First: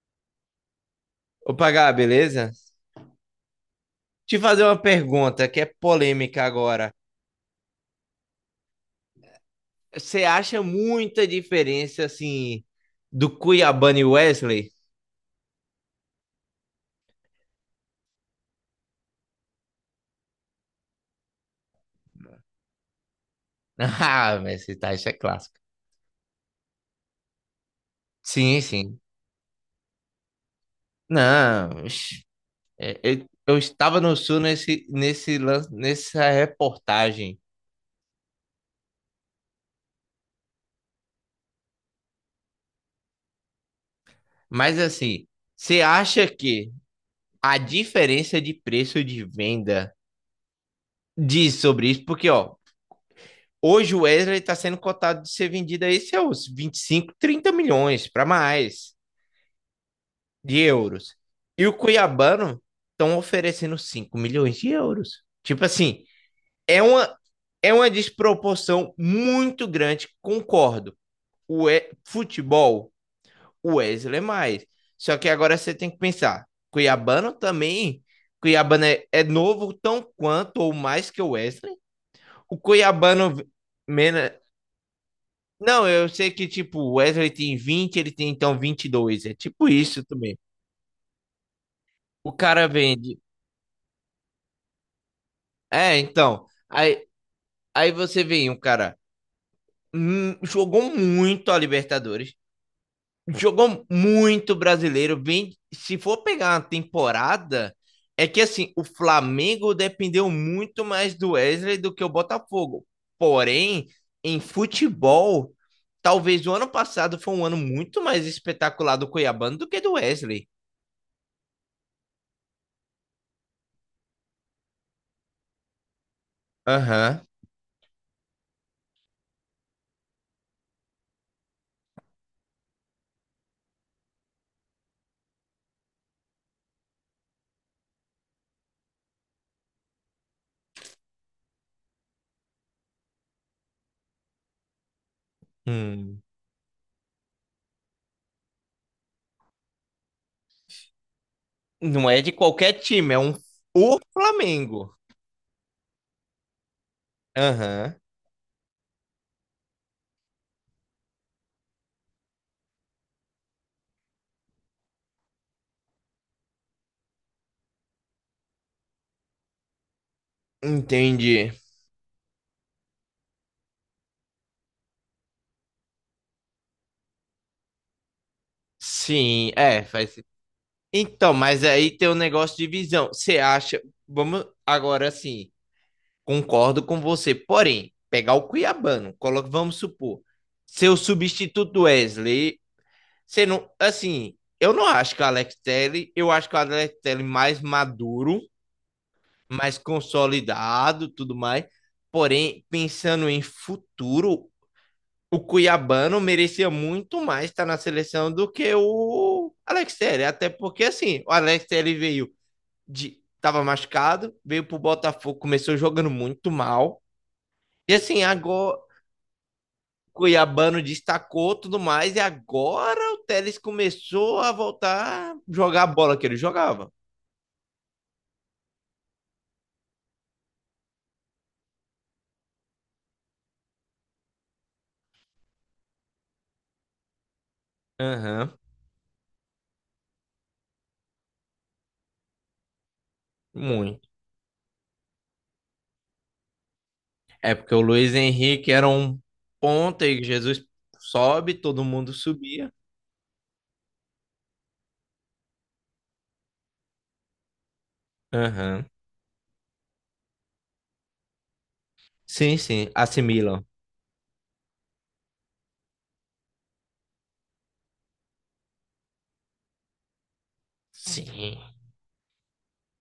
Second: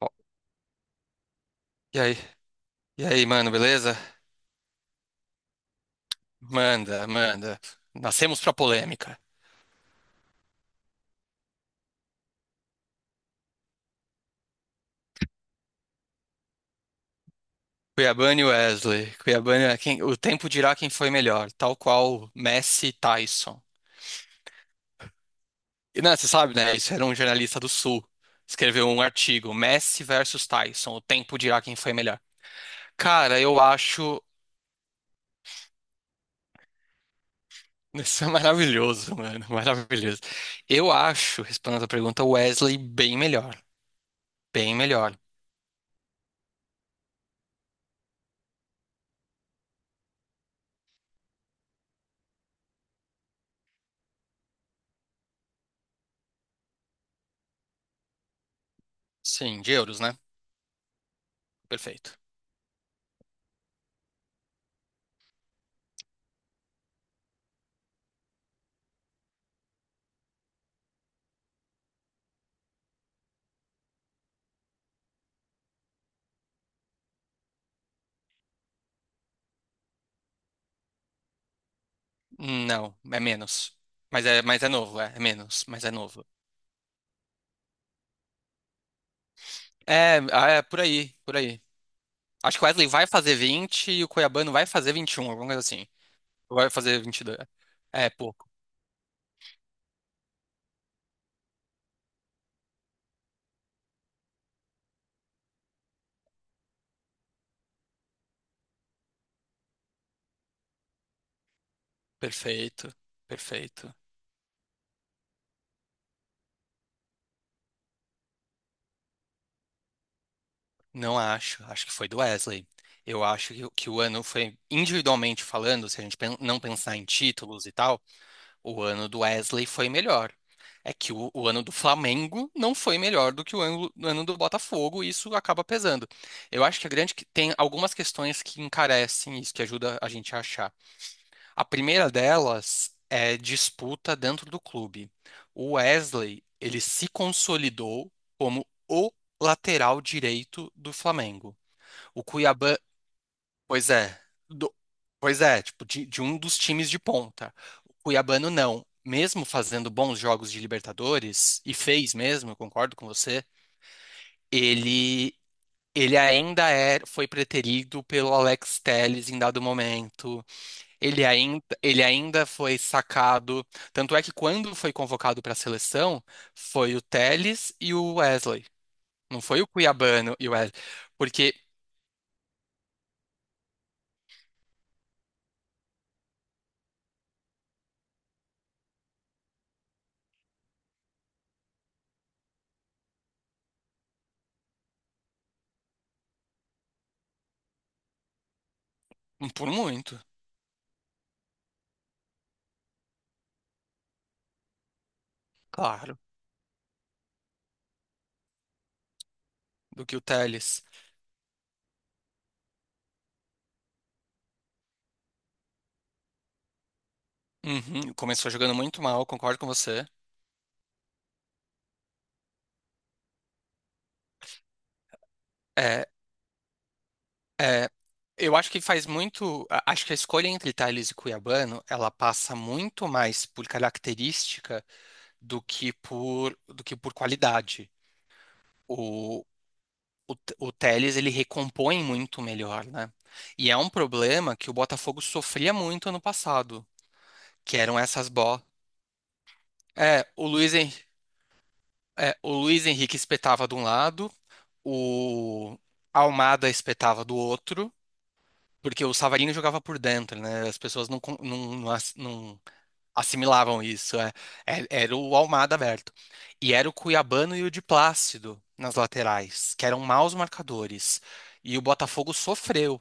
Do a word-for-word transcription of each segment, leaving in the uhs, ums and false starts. Ó. Opa, Gá, E aí? beleza? E aí, mano, beleza? Te fazer uma pergunta que é polêmica agora. Manda, manda. Nascemos pra polêmica. Você acha muita diferença, assim, do Cuiabano e Wesley? Cuiabano e Wesley. Cuiabano é quem, o tempo dirá quem foi melhor, tal qual Messi e Tyson. Ah, mas esse tá, isso é clássico. E não, você sabe, né? Isso era um jornalista do Sul. Sim, Escreveu sim. um artigo, Messi versus Tyson, o tempo dirá quem Não, foi melhor. oxe, é, eu, Cara, eu eu estava no acho. Sul nesse, nesse, lan- nessa reportagem. Isso é maravilhoso, mano. Maravilhoso. Eu acho, respondendo a pergunta, o Wesley bem melhor. Bem Mas, melhor. assim, você acha que a diferença de preço de venda diz sobre isso? Porque, ó, hoje o Wesley está sendo cotado de ser vendido aí seus vinte e cinco, trinta milhões para mais Sim, de euros, né? de euros. E o Perfeito. Cuiabano estão oferecendo cinco milhões de euros. Tipo assim, é uma, é uma desproporção muito grande, concordo. O e, futebol, o Wesley é mais. Só que agora você tem que pensar, Cuiabano também, Cuiabano é, é novo tão quanto ou mais que o Wesley. O Não, é Cuiabano menos. Mas Mena. é, mas é novo, é, é menos, mas Não, é eu novo. sei que, tipo, o Wesley tem vinte, ele tem então vinte e dois, é tipo isso É, também. ah, é por aí, por aí. O Acho que o cara Wesley vai vende. fazer vinte e o Cuiabano vai fazer vinte e um, alguma coisa assim. É, então. Ou vai fazer Aí, vinte e dois. aí É você pouco. vem, o cara hum, jogou muito a Libertadores, jogou muito brasileiro. Vem, se for pegar uma temporada, é que assim, o Flamengo dependeu muito mais do Wesley do que o Botafogo. Perfeito, Porém, perfeito. em futebol, talvez o ano passado foi um ano muito mais espetacular do Cuiabano do que do Wesley. Não acho, acho que foi do Wesley. Eu acho que, o que o ano foi, individualmente falando, se a gente pen- não pensar em Aham. títulos e tal, o ano do Wesley foi melhor. É que o, o ano do Flamengo não foi melhor do que o ano, o ano do Botafogo, e isso acaba pesando. Eu acho que a grande que tem algumas questões que encarecem isso, que ajuda a gente a achar. A primeira delas é disputa dentro do clube. O Hum. Wesley, ele se consolidou como o lateral direito do Flamengo. Não é O de qualquer Cuiabá. time, é um, Pois o é. Do- Flamengo. Pois é, tipo, de, de um dos times de ponta. O Aham. Cuiabano não. Mesmo fazendo bons jogos de Libertadores, e fez mesmo, eu concordo com você, ele, ele ainda é, foi preterido pelo Alex Telles em dado momento. Ele Entendi. ainda, ele ainda foi sacado. Tanto é que quando foi convocado para a seleção, foi o Telles e o Wesley. Não Sim, foi o é, faz. se- Cuiabano e o Wesley. Então, Porque, mas aí tem um negócio de visão. Você acha. Vamos agora assim. Concordo com você. Porém, pegar o Cuiabano, coloca, vamos supor, seu substituto do Wesley. Você não. Assim, eu não acho que o Alex Telles, eu acho que o Alex Telles mais maduro, por mais muito, consolidado, tudo mais. Porém, pensando em futuro, o claro, Cuiabano merecia muito mais estar na seleção do que o Alex do que o Telles, até Telles. porque assim, o Alex Telles veio de tava machucado, veio pro Botafogo, começou jogando muito mal. E Uhum. assim, Começou jogando agora o muito mal, concordo com você. Cuiabano destacou tudo mais e agora o Telles começou a voltar a jogar a É, bola que ele jogava. é, eu acho que faz muito. a- Acho que a escolha entre Tales e Cuiabano, ela passa muito mais por característica do que por do que por qualidade. Aham, O, o, T- o Telles, ele recompõe muito melhor, né? uhum, E é um muito. problema que o Botafogo sofria muito ano passado, É porque que o eram Luiz essas bo... Henrique era um ponta e É, o Jesus Luiz, Hen- sobe, todo mundo é, o subia. Luiz Henrique espetava de um lado, o Almada espetava do outro. Aham. Uhum. Porque o Savarino jogava por dentro, né? As pessoas não, con- não, não ass- Sim, não sim, assimilam. assimilavam isso. É. É- Era o Almada aberto. E era o Cuiabano e o de Plácido nas laterais, que eram maus marcadores. Sim. E o Botafogo sofreu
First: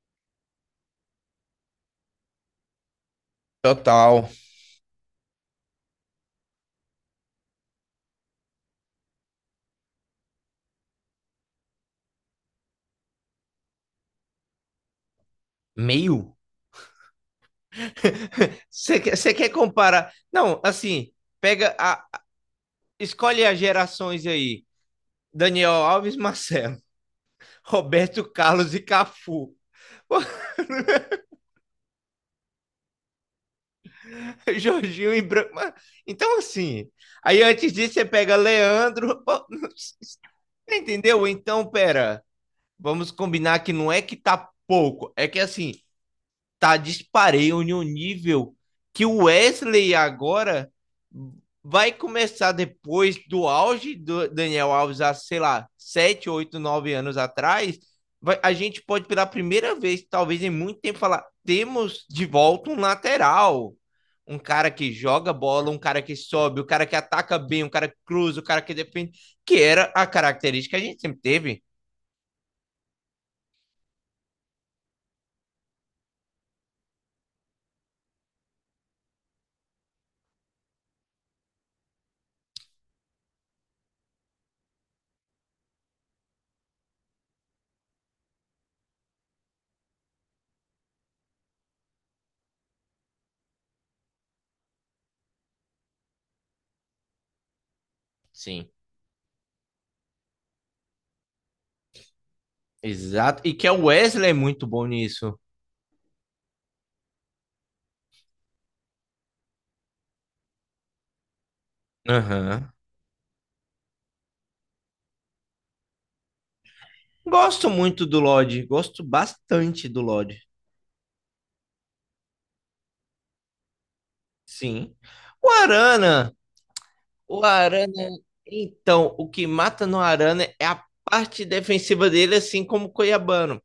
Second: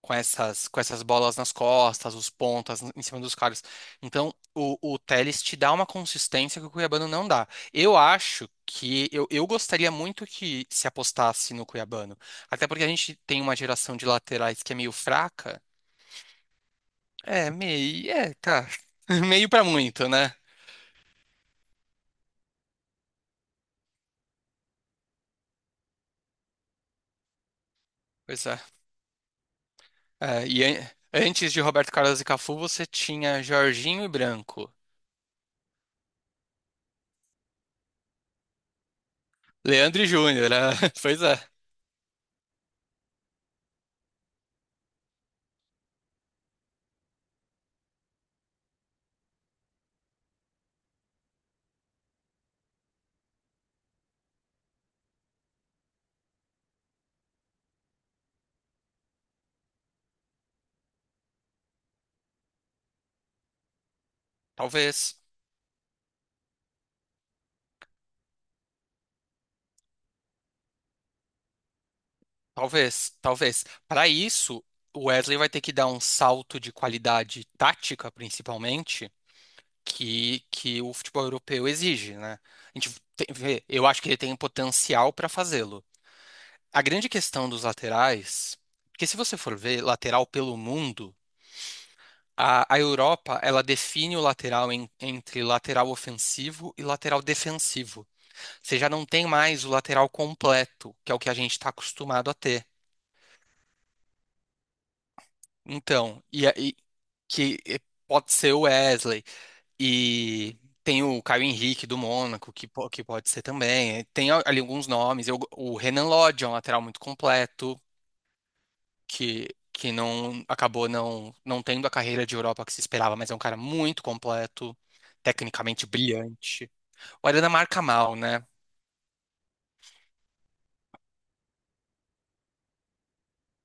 com essas, com essas bolas nas costas, os pontas em cima dos caras. Total. Então, o, o Telles te dá uma consistência que o Cuiabano não dá. Eu acho que eu, eu gostaria muito que se apostasse no Cuiabano. Até porque a gente tem uma geração de laterais que é meio fraca. Meio? É, meio. É, tá. Você quer, você quer Meio pra muito, comparar? né? Não, assim, pega a. Escolhe as gerações aí. Daniel Alves, Marcelo, Roberto Pois é. Carlos e Cafu. É, e an- antes de Roberto Carlos e Cafu, você tinha Jorginho e Branco. Jorginho e Branco. Então, assim. Aí antes disso, você pega Leandro. Leandro e Júnior, né? Pois Entendeu? é. Então, pera. Vamos combinar que não é que tá pouco. É que assim, tá dispareio em um nível que o Wesley agora vai começar depois do auge do Daniel Alves há, sei lá, sete oito nove anos atrás, vai, a gente pode pela primeira vez, talvez em muito tempo, falar, temos de volta um lateral, um cara que Talvez. joga bola, um cara que sobe, um cara que ataca bem, um cara que cruza, um cara que defende, que era a característica que a gente sempre teve. Talvez. Talvez. Para isso, o Wesley vai ter que dar um salto de qualidade tática, principalmente, que, que o futebol europeu exige, né? A gente tem- vê, eu acho que ele tem potencial para fazê-lo. A grande questão dos laterais, porque se você for ver lateral pelo mundo. A, a Europa, ela define o lateral em- entre lateral ofensivo e lateral defensivo. Sim. Você já não tem mais o lateral completo, que é o que a gente está acostumado a ter. Exato. E que é o Wesley é muito bom nisso. Então, e, aí que e pode ser o Wesley, e tem o Caio Henrique do Mônaco, que, Aham. po- que pode ser também. Tem a- ali alguns nomes. Eu- o Renan Lodge é um lateral muito Gosto completo, muito do Lodge, gosto que, bastante que do Lodge, não acabou não, não tendo a carreira de Europa que se esperava, mas é um cara muito completo, sim. O tecnicamente Arana, brilhante. Olha o na marca Arana, mal, né? então, o que mata no Arana é a parte defensiva dele, assim como o Cuiabano.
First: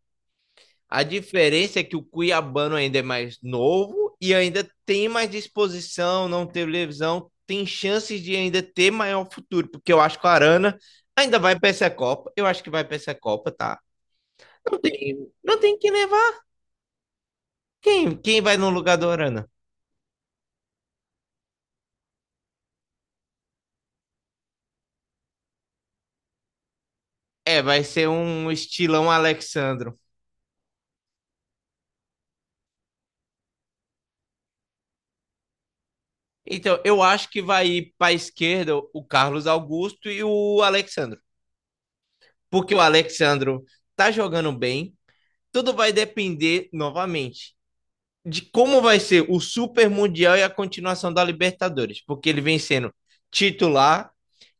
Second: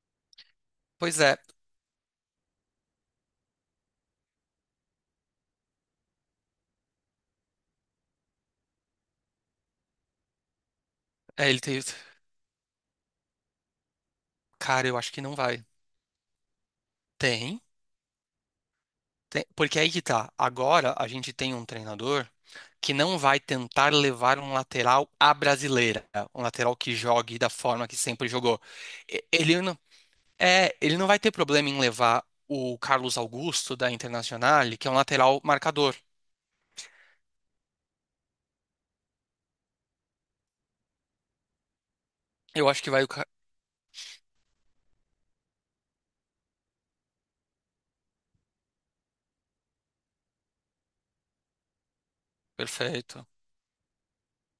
A Pois é. diferença é que o Cuiabano ainda é mais novo e ainda tem mais disposição, não teve lesão, tem chances de ainda ter maior futuro, porque eu acho que o Arana ainda É, vai ele para tem. essa Copa, eu acho que vai para essa Copa, tá? Não Cara, eu acho tem, que não não vai. tem que levar. Tem, Quem, quem vai no lugar do tem. Arana? Porque aí que tá. Agora a gente tem um treinador que não vai tentar levar um lateral à brasileira. Um lateral que jogue da É, vai forma que ser sempre um jogou. estilão E- Ele não, Alexandro. é, ele não vai ter problema em levar o Carlos Augusto da Internazionale, que é um lateral marcador. Então, eu acho que vai ir para a esquerda o Carlos Augusto e o Alexandro. Eu Porque o acho que vai o. Ca- Alexandro tá jogando bem. Tudo vai depender, novamente, de como vai ser o Super Mundial e a continuação da Libertadores. Porque ele vem sendo Perfeito. titular,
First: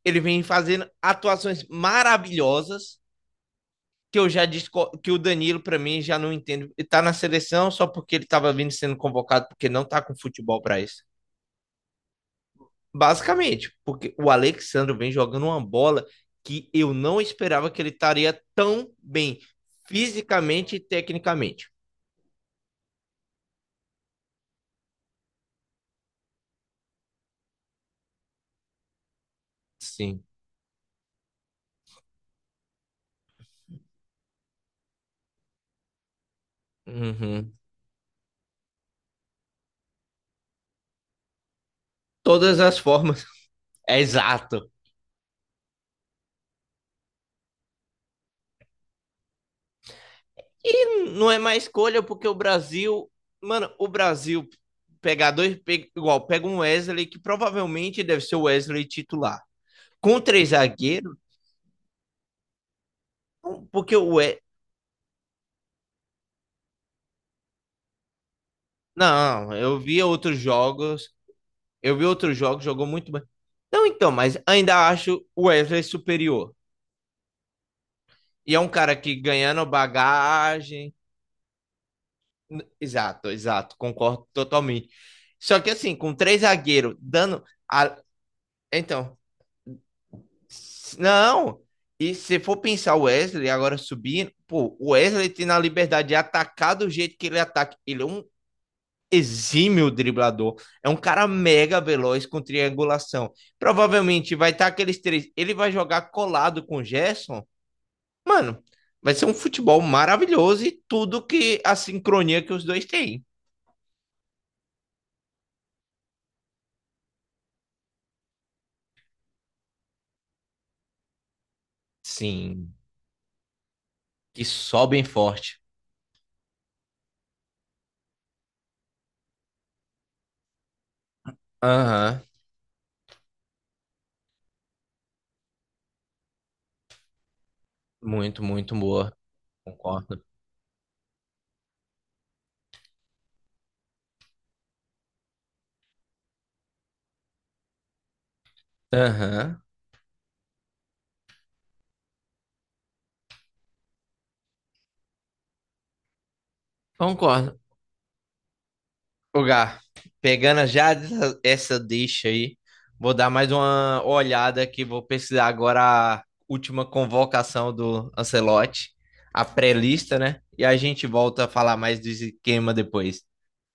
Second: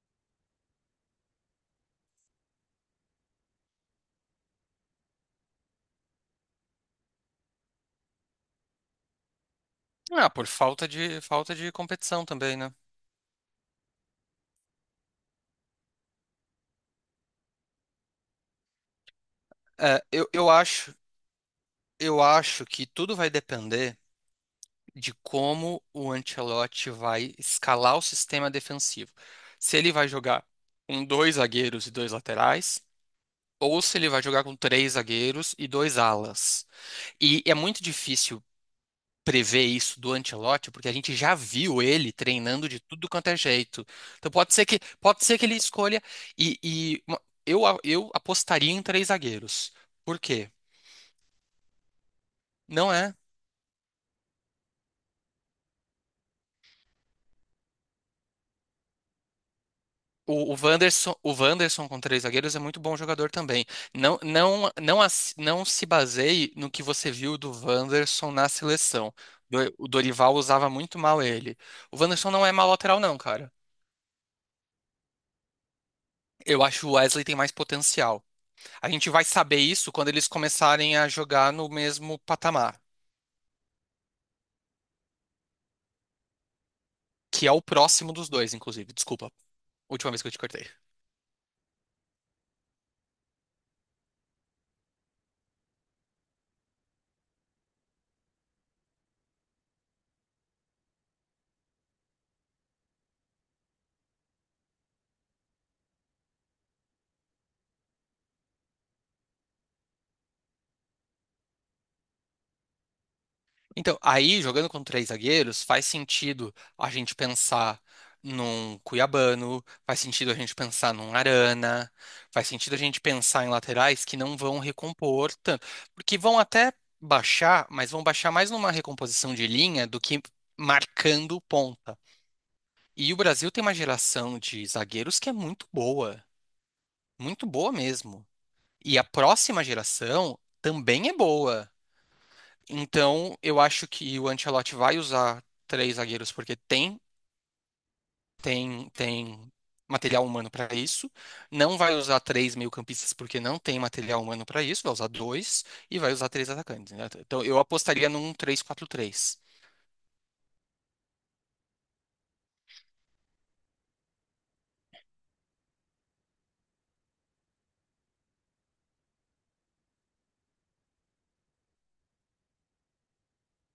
ele vem fazendo atuações maravilhosas, que eu já disse que o Danilo para mim já não entendo. Ele tá na seleção só porque ele estava vindo sendo convocado, porque não tá com Ah, por futebol para falta isso. de, falta de competição também, né? Basicamente, porque o Alexandre vem jogando uma bola que eu não esperava que ele estaria tão bem É, eu, eu fisicamente e acho, tecnicamente. eu acho que tudo vai depender de como o Ancelotti vai escalar o sistema defensivo. Se ele vai Sim. jogar com dois zagueiros e dois laterais, ou se ele vai jogar com três zagueiros e dois alas. E é Uhum. muito difícil prever isso do Ancelotti, porque a gente já viu ele Todas treinando as de tudo formas. quanto é jeito. É Então pode ser exato. que pode ser que ele escolha e, e uma- eu, eu apostaria em três zagueiros. Por quê? E não é mais escolha, porque o Não Brasil. é. Mano, o Brasil pegar dois. pe- Igual, pega um Wesley que provavelmente deve ser o Wesley titular. Com três O, o zagueiros, Wanderson, o Wanderson com três zagueiros é muito bom jogador também. porque o. Não, We- não, não, as- não se baseie no que você viu do Wanderson na seleção. Não, Do- eu O vi Dorival outros usava muito jogos. mal ele. Eu O vi Wanderson outros não é jogos, má jogou lateral, muito não, bem. cara. Não, então, mas ainda acho o Wesley superior. Eu acho que o Wesley tem mais potencial. E é um A cara gente que vai saber ganhando isso quando eles bagagem. começarem a jogar no mesmo n- patamar, Exato, exato, concordo totalmente. Só que assim, com três zagueiros dando. que é o a- próximo dos dois, inclusive. Então, Desculpa, última vez que eu te cortei. s- não. E se for pensar o Wesley agora subindo, pô, o Wesley tem a liberdade de atacar do jeito que ele ataca. Ele é um exímio driblador. É um cara mega veloz com triangulação. Provavelmente vai estar aqueles três. Ele vai jogar colado com o Gerson. Mano, vai ser um futebol maravilhoso e tudo que a sincronia que os dois têm. Então, aí, jogando com três zagueiros, faz sentido a gente pensar num Cuiabano, faz sentido a gente pensar num Arana, faz Sim, sentido a gente pensar em laterais que não que vão sobem recompor forte. tanto, porque vão até baixar, mas vão baixar mais numa recomposição de linha do que marcando ponta. Aham, E o Brasil tem uma geração de zagueiros que é muito boa, muito boa mesmo. muito, muito E a boa. próxima Concordo. geração também é boa. Então, eu acho que o Ancelotti vai usar três zagueiros porque tem, tem, tem Aham, material humano para isso. Não vai usar três meio-campistas porque não tem material humano para isso. Vai usar dois e vai usar três atacantes, né? Então, concordo. eu apostaria num três quatro três. Ô, Gá, pegando já essa essa deixa aí, vou dar mais uma olhada, que vou pesquisar agora a última convocação do Ancelotti, a pré-lista, né? E a gente volta a falar mais do esquema depois.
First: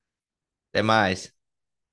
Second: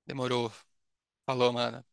Demorou. Até mais. Falou, mano.